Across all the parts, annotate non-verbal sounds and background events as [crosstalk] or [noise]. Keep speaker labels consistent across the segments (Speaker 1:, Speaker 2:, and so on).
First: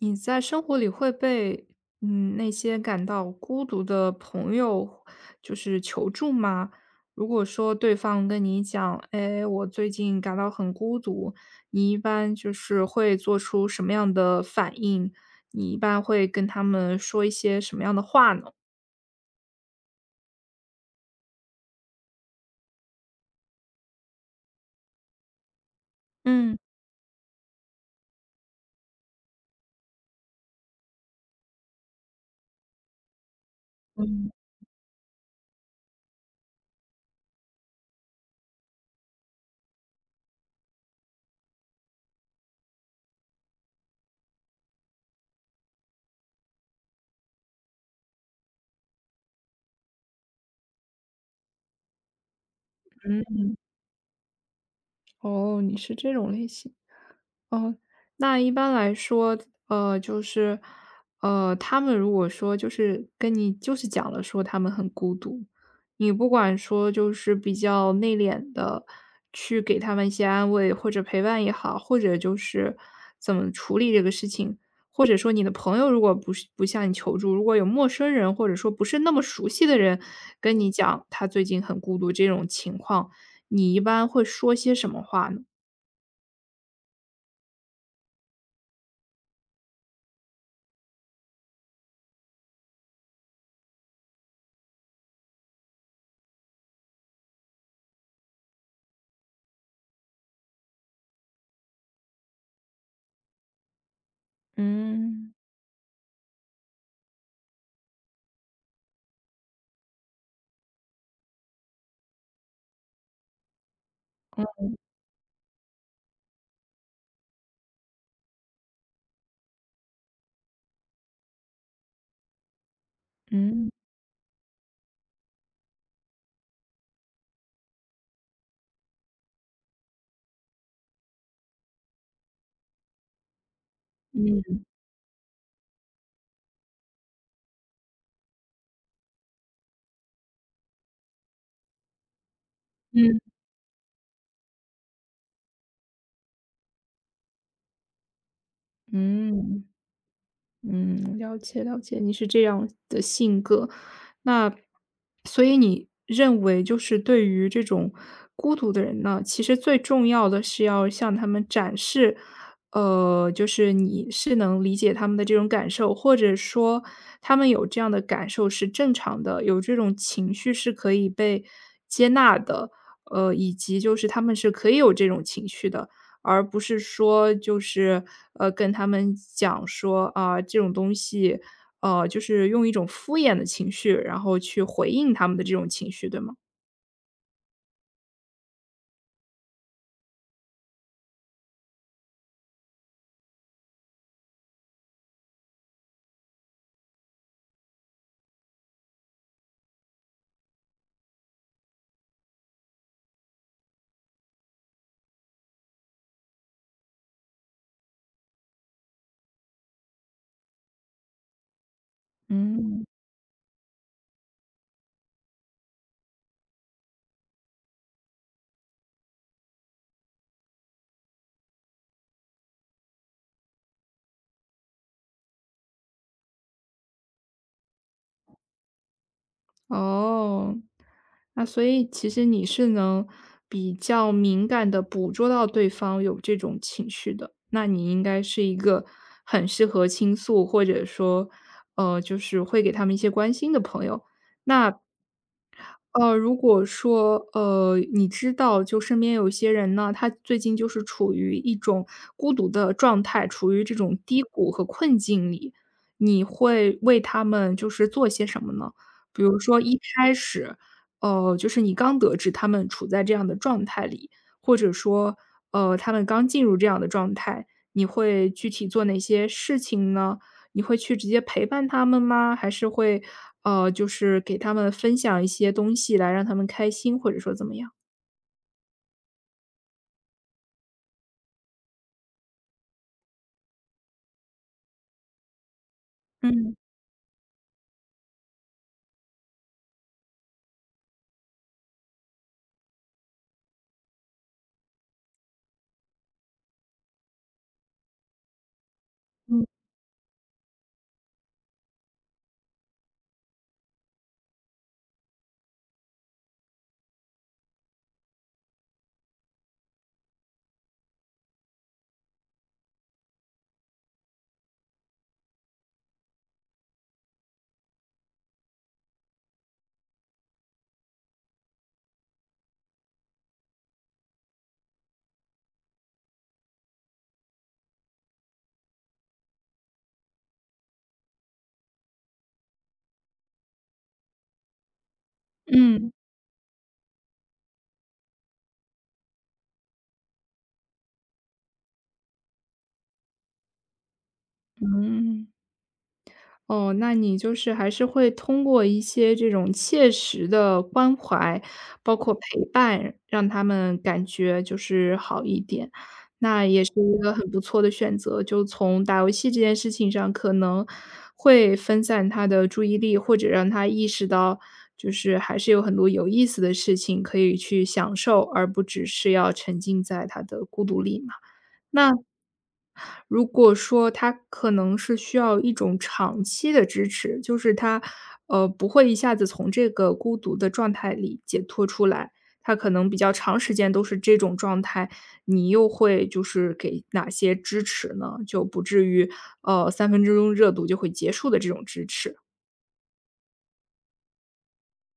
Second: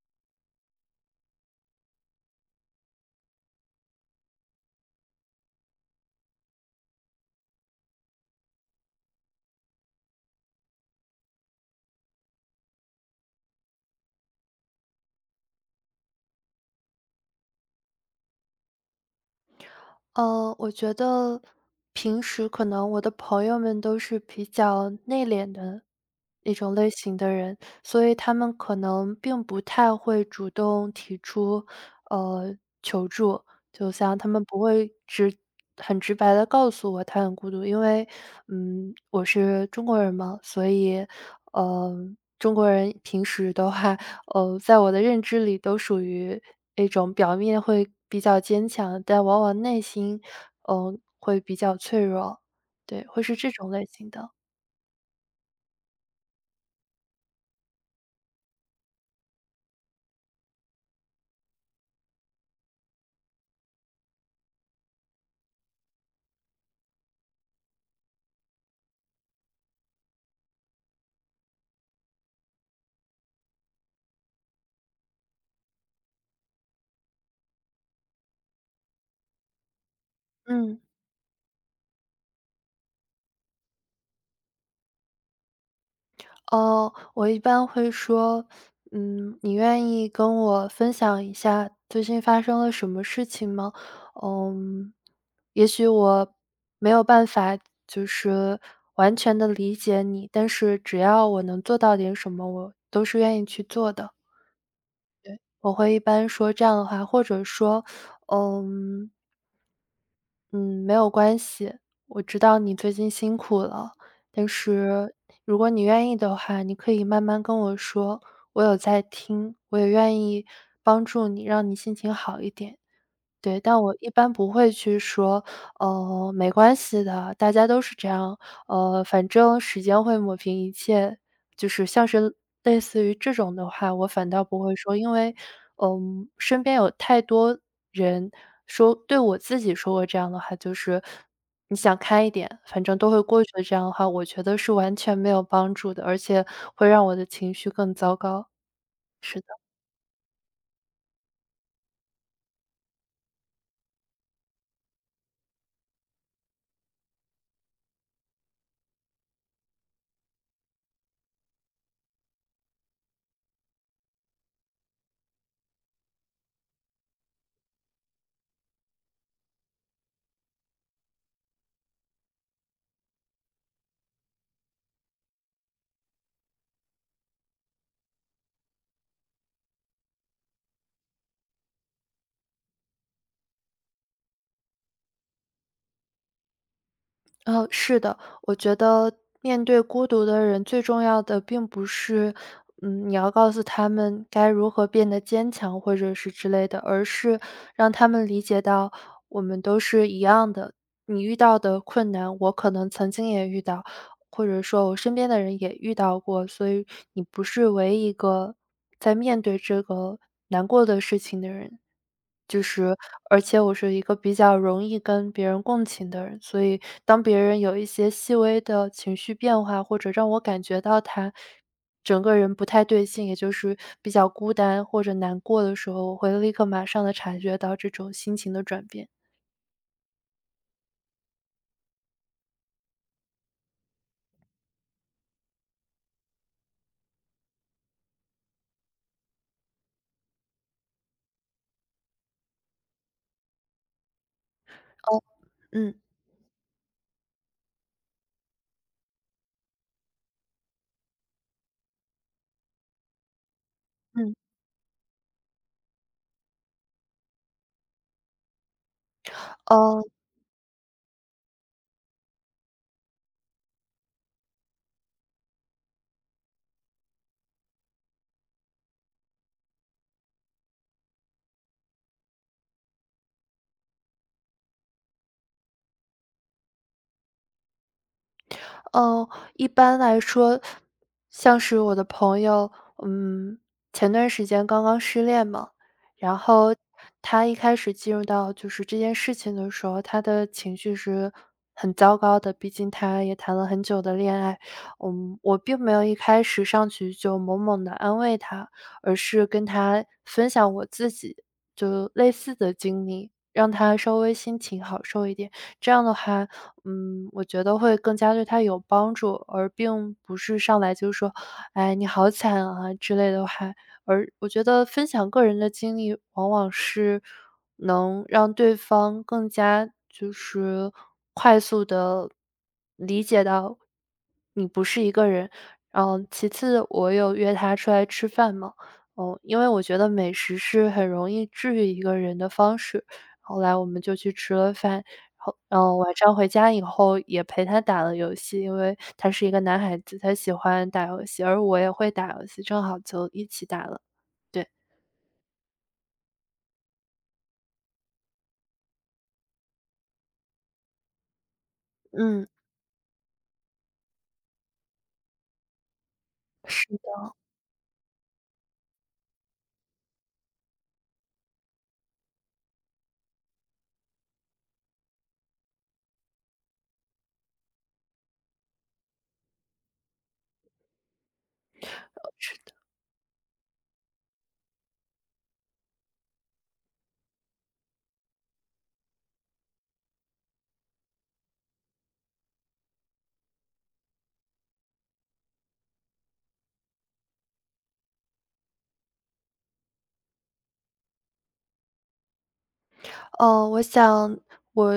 Speaker 1: 你在生活里会被那些感到孤独的朋友就是求助吗？如果说对方跟你讲，哎，我最近感到很孤独，你一般就是会做出什么样的反应？你一般会跟他们说一些什么样的话呢？
Speaker 2: 我觉得平时可能我的朋友们都是比较内敛的一
Speaker 1: 嗯
Speaker 2: 种类型的人，所以他们可能并不太会主动提出，呃，求助。就像
Speaker 1: 嗯。
Speaker 2: 他们不会很直白的告诉我他很孤独，因为，我是中国人嘛，所以，呃，中国人平时的话在我的认知里都属于一种表面会比较坚强，但往往内心，会比较脆弱。对，会是
Speaker 1: 嗯，
Speaker 2: 这种类型的。
Speaker 1: 哦，你是这种类型。哦，那一般来说，就是，他们如果说就是跟你就是讲了说他们很孤独，你不管说就是比较内敛的去给他们一些安慰或者陪伴也好，或者就是怎么处理这个事情，或者说你的朋友如果不是不向你求助，如果有陌生人或者说不是那么熟悉的人跟你
Speaker 2: 嗯，
Speaker 1: 讲他最近很孤独这种情况，你一般会说些什么话呢？
Speaker 2: 哦，我一般会说，你愿意跟我分享一下最近发生了什么事情吗？嗯，也许我没有办法就是完全的理解你，但是只要我能做到点什么，我都是愿意去做的。
Speaker 1: 嗯
Speaker 2: 我会一般说这样的话，或者说，嗯嗯，没有关系，我知道你最近辛苦了，但是如果你愿意的话，你可以慢慢跟我说，我有在听，我也愿意帮助你，让你心情好一点。对，
Speaker 1: 嗯。
Speaker 2: 但我一般不会去说，没关系的，大家都是这样，反正时间会抹平一切，就是像是类似于这种的话，我反倒不
Speaker 1: 嗯
Speaker 2: 会说，因为，身边有太多人说对我自己说过这样的话，就是你想开一点，反正都
Speaker 1: 嗯
Speaker 2: 会过去的这样的话，我觉得是完全没有帮助的，而且会让我的情绪更糟糕。是的。
Speaker 1: 嗯嗯，了解了解，你是这样的性格。那所以你认为就是对于这种孤独的人呢，其实最重要的是要向他们展示，就是你是能理解他们的这种感受，或者说他们有这样的感受是正常的，有这种情绪是可以被接纳的，以及就是他们是可以有这种情绪的。而不是说就是，跟他们讲说，啊，这种东西就是用一种敷衍的情绪，然后去回应他们的这种情绪，对吗？
Speaker 2: 是的，我觉得面对孤独的人，最重要的并不是，你要告诉他们该如何变得坚强，或者是之类的，而是让他们理解到我们都是一样的。你遇到的困难，我可能曾经也遇到，或者说我身边的人也遇到过，所以你不是唯一一个在面对这个难过的事情的人。就
Speaker 1: 嗯。
Speaker 2: 是而且我是一个比较容易跟别人共情的人，所以当别人有一些细微的情绪变化，或者让我感觉到他整个人不太对劲，也就是比较孤单或者难过的时候，我会立刻马上的察觉到这种心情的转变。
Speaker 1: 哦，那所以其实你是能比较敏感的捕捉到对方有这种情绪的，那你应该是一个很适合倾诉，或者说，就是会给他们一些关心的朋友。那
Speaker 2: 哦。嗯，
Speaker 1: 如果说，你知道就身边有些人呢，他最近就是处于一种孤独的状态，处于这种低
Speaker 2: 嗯。
Speaker 1: 谷和困境里，你会为他们就是做些什么呢？比如说一
Speaker 2: 哦。
Speaker 1: 开始，就是你刚得知他们处在这样的状态里，或者说，他们刚进入这样的状态，你会具体做哪些事情呢？你会去直接陪伴他们吗？还是会，就是给他们分享一些东西来让他们开心，或者说怎么样？
Speaker 2: 嗯，一般来说，像是我的朋友，嗯，前段时间刚刚失恋嘛，然
Speaker 1: 嗯
Speaker 2: 后他一开始进入到就是这件事情的时候，他的情绪是很糟糕的，毕竟他也谈了很久的恋爱。我并没有一开始上去就猛猛的安慰他，而
Speaker 1: 嗯
Speaker 2: 是跟他分享我自己就类似的经历，让他稍微心情好受一点。这样的话，我觉得会更加对他有帮助，而并不是上来就说“哎，你好惨啊”之类的话。而我觉得分享个人的经历，往往是能让对方更加就是快速的理解到你不是一个人。其次我有约他出来吃饭嘛，因为我觉得美食是很容易治愈一个人的方式，后来我们就去吃了饭。然
Speaker 1: 嗯。
Speaker 2: 后晚上回家以后也陪他打了游戏，因为他是一个男孩子，他喜欢打游戏，而我也会打游戏，正好就一起打了。对，
Speaker 1: 嗯。哦，那你就是还是会通过一些这种切实的关怀，包括陪
Speaker 2: 嗯，
Speaker 1: 伴，让他们感觉就是好一点。那也是
Speaker 2: 是
Speaker 1: 一个
Speaker 2: 的。
Speaker 1: 很不错的选择，就从打游戏这件事情上，可能会分散他的注意力，或者让他意识到，就是还是有很多有意思的事情可以去享受，而不只是要沉浸在他的孤独里嘛。那如果说他可能是需要一种长期的支持，就是他，不会一下子从这个孤独的状态里解脱出来，他可能比较长时间都是这种状态，你又会就是给哪些支持呢？就不至于，三分钟热度就会结束的这种支持。
Speaker 2: 哦，我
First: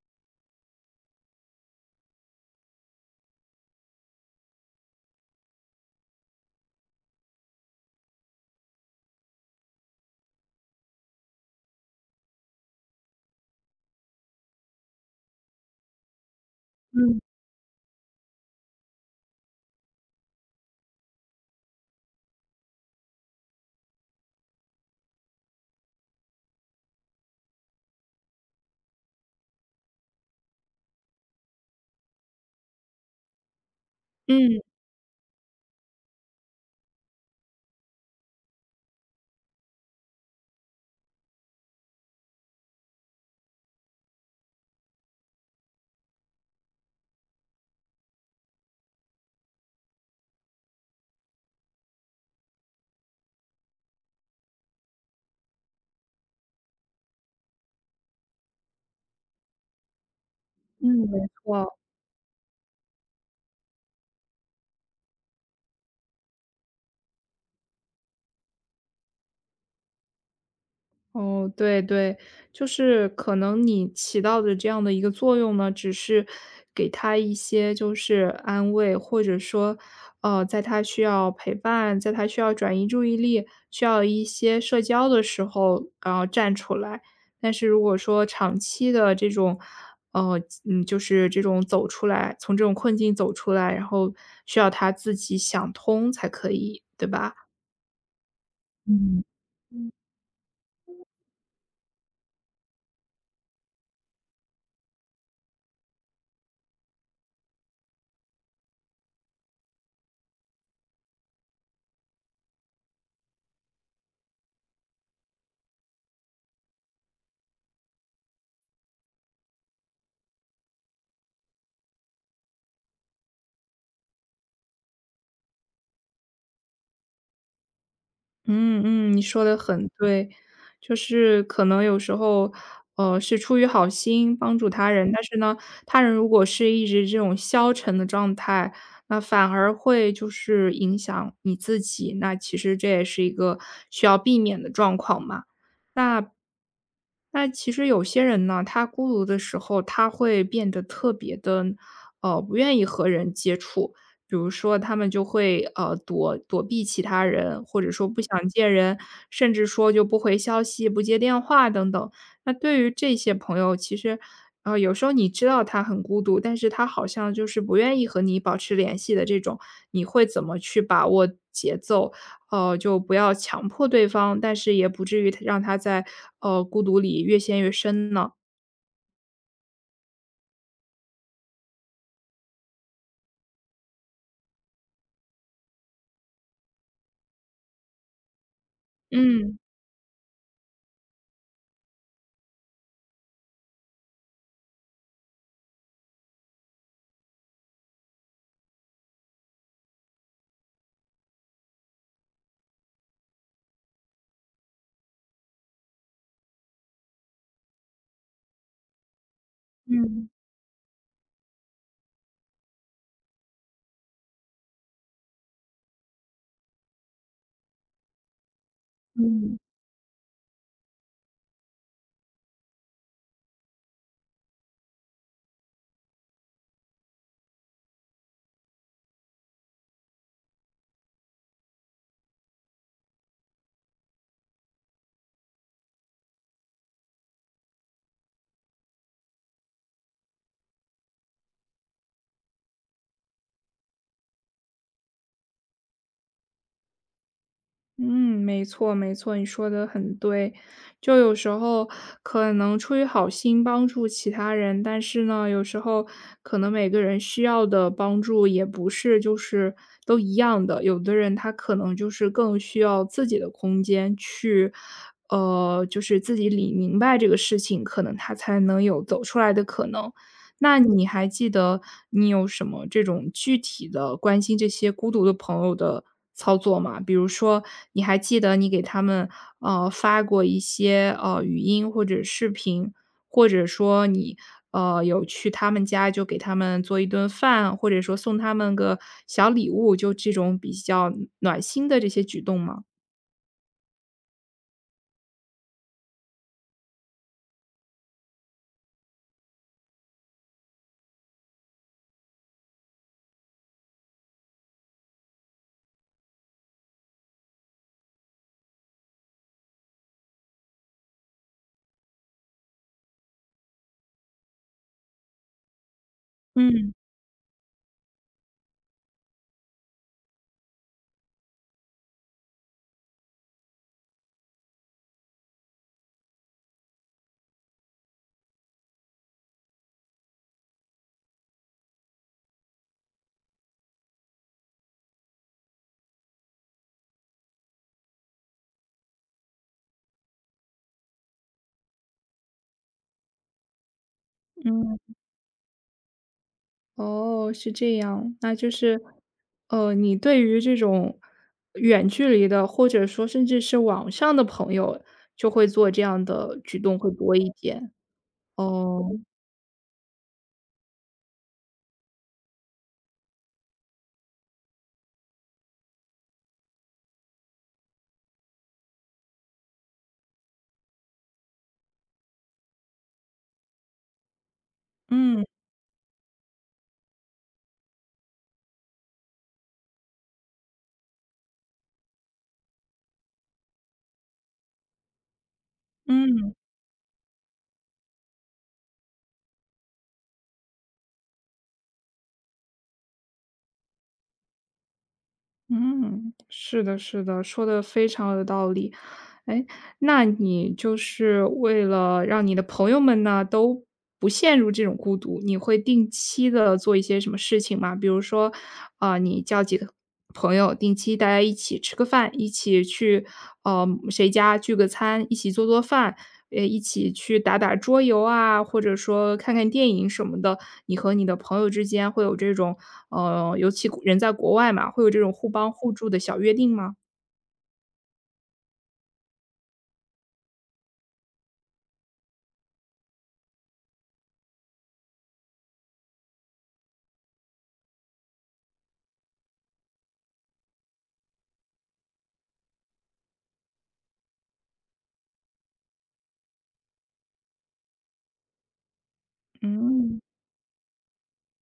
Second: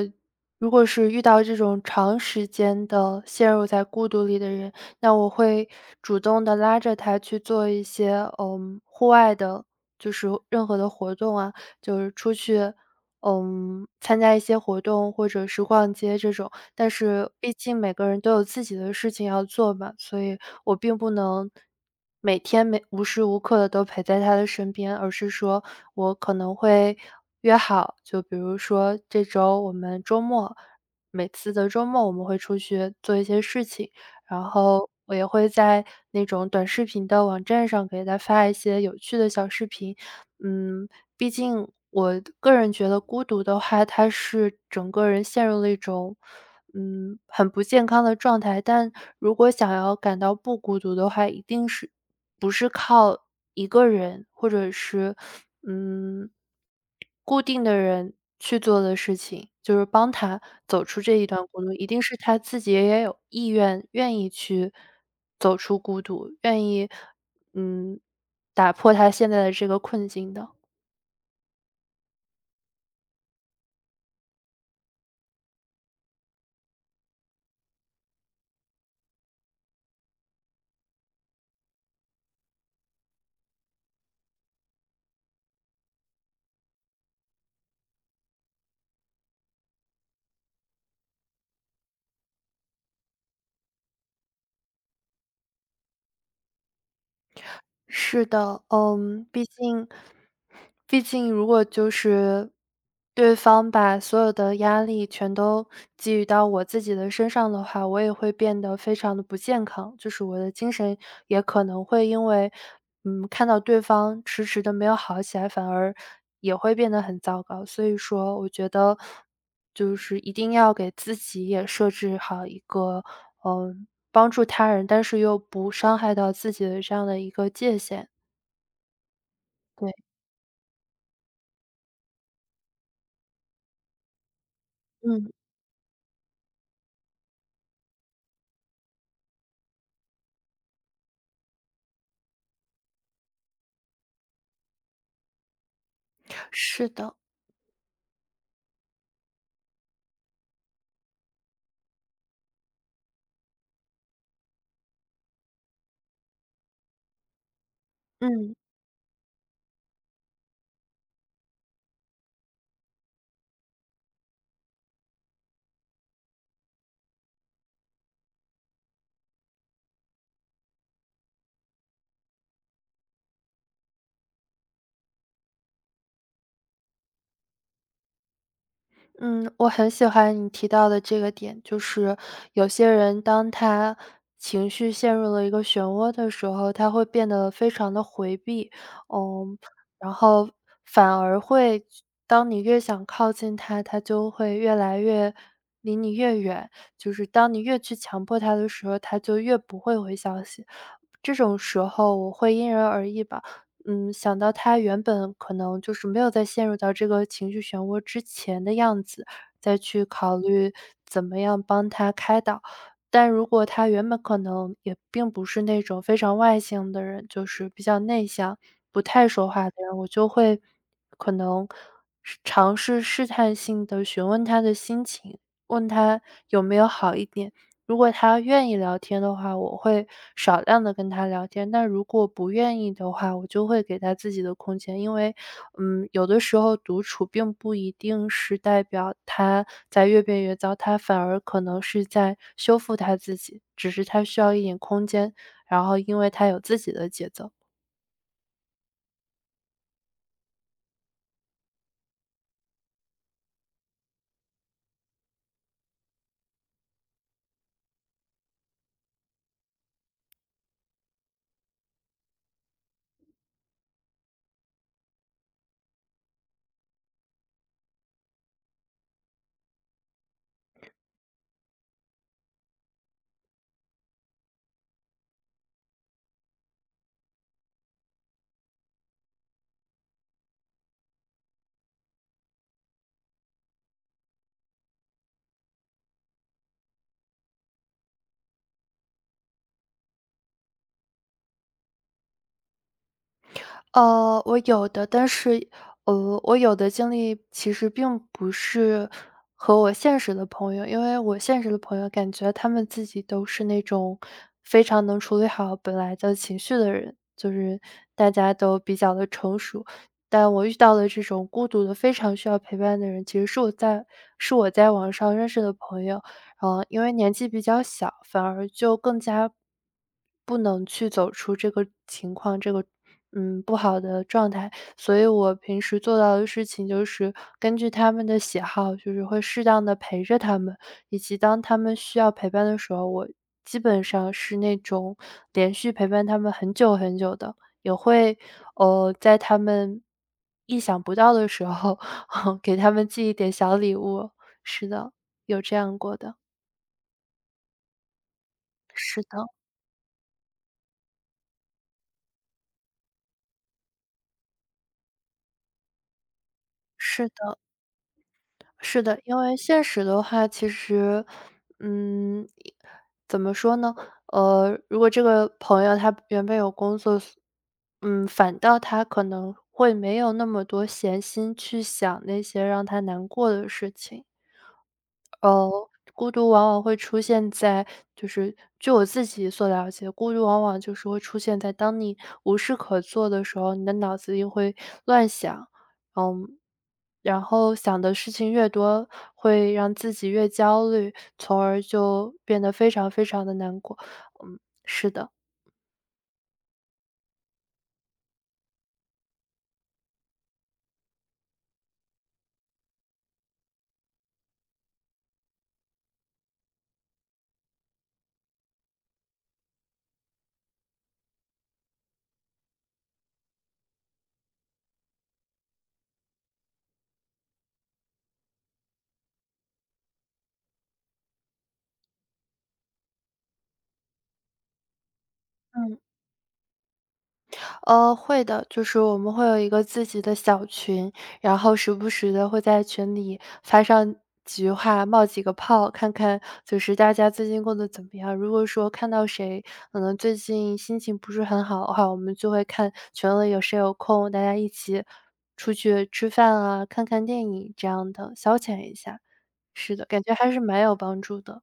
Speaker 2: 如果是遇到这种长时间的陷入在孤独里的人，那我会主动的拉着他去做一些，户外的就是任何的活动啊，就是出去，参加一些活动或者是逛街这种。但
Speaker 1: 嗯，
Speaker 2: 是毕竟每个人都有自己的事情要做嘛，所以我并不能每天每无时无刻的都陪在他的身边，而是说我可能会约好，就比如说这周我们周末每次的周末我们会出去做一些事情，然
Speaker 1: 嗯，
Speaker 2: 后我也会在那种短视频的网站上给他发一些有趣的小视频。嗯，毕竟我个人觉得孤独的话，它是整个人陷入了一种很不健康的状态。但如果想要感到不孤独的话，一定是不是靠一个人或者是，嗯，固定的人去做的事情，就是帮他走出
Speaker 1: 嗯，
Speaker 2: 这
Speaker 1: 没
Speaker 2: 一段孤独，
Speaker 1: 错。
Speaker 2: 一定是他自己也有意愿，愿意去走出孤独，愿意，嗯，打破他现在的这个困境的。
Speaker 1: 哦，对对，就是可能你起到的这样的一个作用呢，只是给他一些就是安慰，或者说，在他需要陪伴，在他需要转移注意力、需要一些社交的时候，然后站出来。但是如果说长期的这种，就是这种走出来，从这种困境走出来，然后需要他自己想通才可以，对吧？
Speaker 2: 是的，
Speaker 1: 嗯。
Speaker 2: 毕竟如果就是对方把所有的压力全都给予到我自己的身上的话，我也会变得非常的不健康，就是我的精神也可能会因为，看到对方迟迟的没有好起来，反而也会变得很糟糕。所以说我觉得就是一定要给自己也设置好一个，帮助他人，但是又不伤害到自己的这样的一个界限，
Speaker 1: 嗯嗯，你说的很
Speaker 2: 对，
Speaker 1: 对，就是可能有时候，是出于好心帮助他人，但
Speaker 2: 嗯，
Speaker 1: 是呢，他人如果是一直这种消沉的状态，那反而会就是影响你自己，那其实这也是一个需要避免的状况嘛。那
Speaker 2: 是的，
Speaker 1: 其实有些人呢，他孤独的时候，他会变得特别的，不愿意和人接触。比如说他们就会，躲避其他人，或者说不想
Speaker 2: 嗯。
Speaker 1: 见人，甚至说就不回消息、不接电话等等。那对于这些朋友，其实，有时候你知道他很孤独，但是他好像就是不愿意和你保持联系的这种，你会怎么去把握节奏？就不要强迫对方，但是也不至于让他在，孤独里越陷越深呢？
Speaker 2: 嗯，我很喜欢你提到的这个点，就是有些人当他情绪陷入了一个漩涡的时候，他会变得非常的回避，
Speaker 1: 嗯，
Speaker 2: 嗯，然后反而会当你越想靠近他，他就会越来越离你越远，就是当你越去强迫他的时候，他就越不会回消息。这种时候我会因人而异吧，想到他原本可能就是没有在陷入到这个情绪漩涡之前的样子，再去
Speaker 1: 嗯，
Speaker 2: 考虑怎么样帮他开导。但如果他原本可能也并不是那种非常外向的人，就是比较内向、不太说
Speaker 1: 嗯。
Speaker 2: 话的人，我就会可能是尝试试探性的询问他的心情，问他有没有好一点。如果他愿意聊天的话，我会少量的跟他聊天，但如果不愿意的话，我就会给他自己的空间。因为，有的时候独处并不一定是代表他在越变越糟，他反而可能是在修复他自己，只是他需要一点空间，然后因为他有自己的节奏。
Speaker 1: 嗯，没错没错，你说的很对。就有时候可能出于好心帮助其他人，但是呢，有时候可能每个人需要的帮助也不是就是都一样的。有的人他可能就是更需要自己的空间去，就是自己理明白这个事情，可能他才能有走出来的可能。那你还记得你有什么这种具体的关心这些孤独的朋友的操作吗？比如说，你还记得你给他们发过一些语音或者视频，或者说你有去他们家就给他们做一顿饭，或者说送他们个小礼物，就这种比较暖心的这些举动吗？
Speaker 2: 我有的，但是，我有的经历其实并不是和我现实的朋友，因为我现实的朋友感觉他们自己都是那种非常能处理好本来的情绪的人，就是大家都比较的成熟。但我遇到的这种孤独的、非常需要陪伴的人，其实是我在网上认识的朋友。然后
Speaker 1: 嗯
Speaker 2: 因为年纪比较小，反而就更加不能去走出这个情况，这个不好的状态。所以我平时做到的事情就是根据他们的喜好，就是会适当的陪着他们，以及当他们需要陪伴的时候，我基本上是那种连续陪伴他们很久很久的，也会在他们意想不到的时候，[laughs] 给他们寄一点小礼物。是
Speaker 1: 嗯，
Speaker 2: 的，有这样过的。
Speaker 1: 哦，是这样。那就是，
Speaker 2: 是的，
Speaker 1: 你对于这种远距离的，或者说甚至是网上的朋友，就会做这样的举动会
Speaker 2: 是
Speaker 1: 多一
Speaker 2: 的，
Speaker 1: 点。
Speaker 2: 是
Speaker 1: 哦，
Speaker 2: 的。因为现实的话，其实，嗯，怎么说呢？如果这个朋友他原本有工作，反倒他可能会没有那么多闲心去想那些让他难过的事情。
Speaker 1: 嗯
Speaker 2: 哦，孤独往往会出现在就是据我自己所了解，孤独往往就是会出现在当你无事可做的时候，你的脑子里会乱想，
Speaker 1: 嗯
Speaker 2: 嗯，然后想的事情越多，会让自己越焦虑，从而就变得非常非常的难过。是的。
Speaker 1: 嗯，是的，是的，说的非常有道理。哎，那你就是为了让你的朋友们呢，都不陷入这种孤独，你会定期的做一些什么事情吗？比如说，啊，你叫几个朋友，定期大家一起吃个饭，一起去，谁家聚个餐，一起做做饭，一起去打打桌游啊，或者说看看电影什么的。你和你的朋友之间会有这种，尤其人在国外嘛，会有这种互帮互
Speaker 2: 嗯。
Speaker 1: 助的小约定吗？
Speaker 2: 会的，就是我们会有一个自己的小群，然后时不时的会在群里发上几句话，冒几个泡，看看就是大家最近过得怎么样。如果说看到谁可能最近心情不是很好的话，我们就会看群里有谁有空，大家一起出去吃饭啊，看看电影这样的，消遣一下。是的，
Speaker 1: 嗯。
Speaker 2: 感觉还是蛮有帮助的。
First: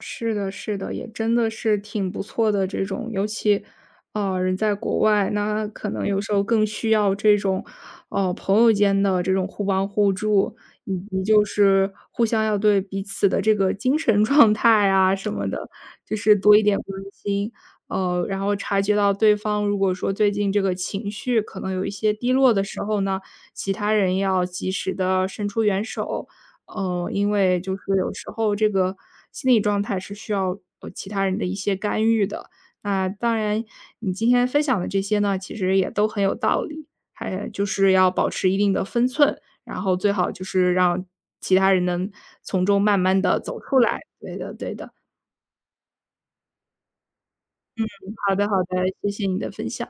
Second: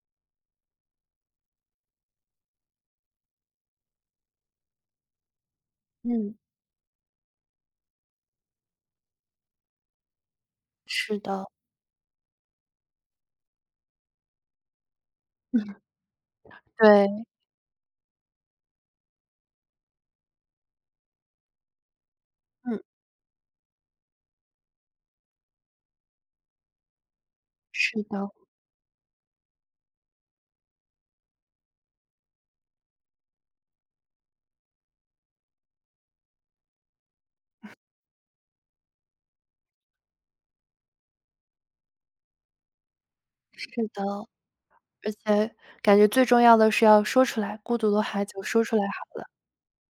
Speaker 1: 是的，是的，也真的是挺不错的这种，尤其，人在国外，那可能嗯有时
Speaker 2: 嗯，
Speaker 1: 候更需要这种，朋友间的这种互帮互助，以
Speaker 2: 是
Speaker 1: 及就
Speaker 2: 的，
Speaker 1: 是互相要对彼此的这个精神 [laughs] 状态啊什么的，
Speaker 2: [laughs]
Speaker 1: 就是多一点关
Speaker 2: 对，
Speaker 1: 心。然后察觉到对方如果说最近这个情绪可能有一些低落的
Speaker 2: 嗯，
Speaker 1: 时候呢，其他人要及时的伸出援手。因为就是
Speaker 2: 是
Speaker 1: 有时
Speaker 2: 的，
Speaker 1: 候这个心理状态是需要其他人的一些干预的。那当然，你今天分享的这些呢，其实也都很有道理，还就是要保持一定的分寸，然后最好就是让其他人能从中慢慢的走
Speaker 2: 是
Speaker 1: 出来。
Speaker 2: 的。
Speaker 1: 对的，对的。
Speaker 2: 而且感觉最重要的是要说出来，孤独的话
Speaker 1: 好
Speaker 2: 就
Speaker 1: 的，好
Speaker 2: 说
Speaker 1: 的，
Speaker 2: 出来好
Speaker 1: 谢谢
Speaker 2: 了。
Speaker 1: 你的分享。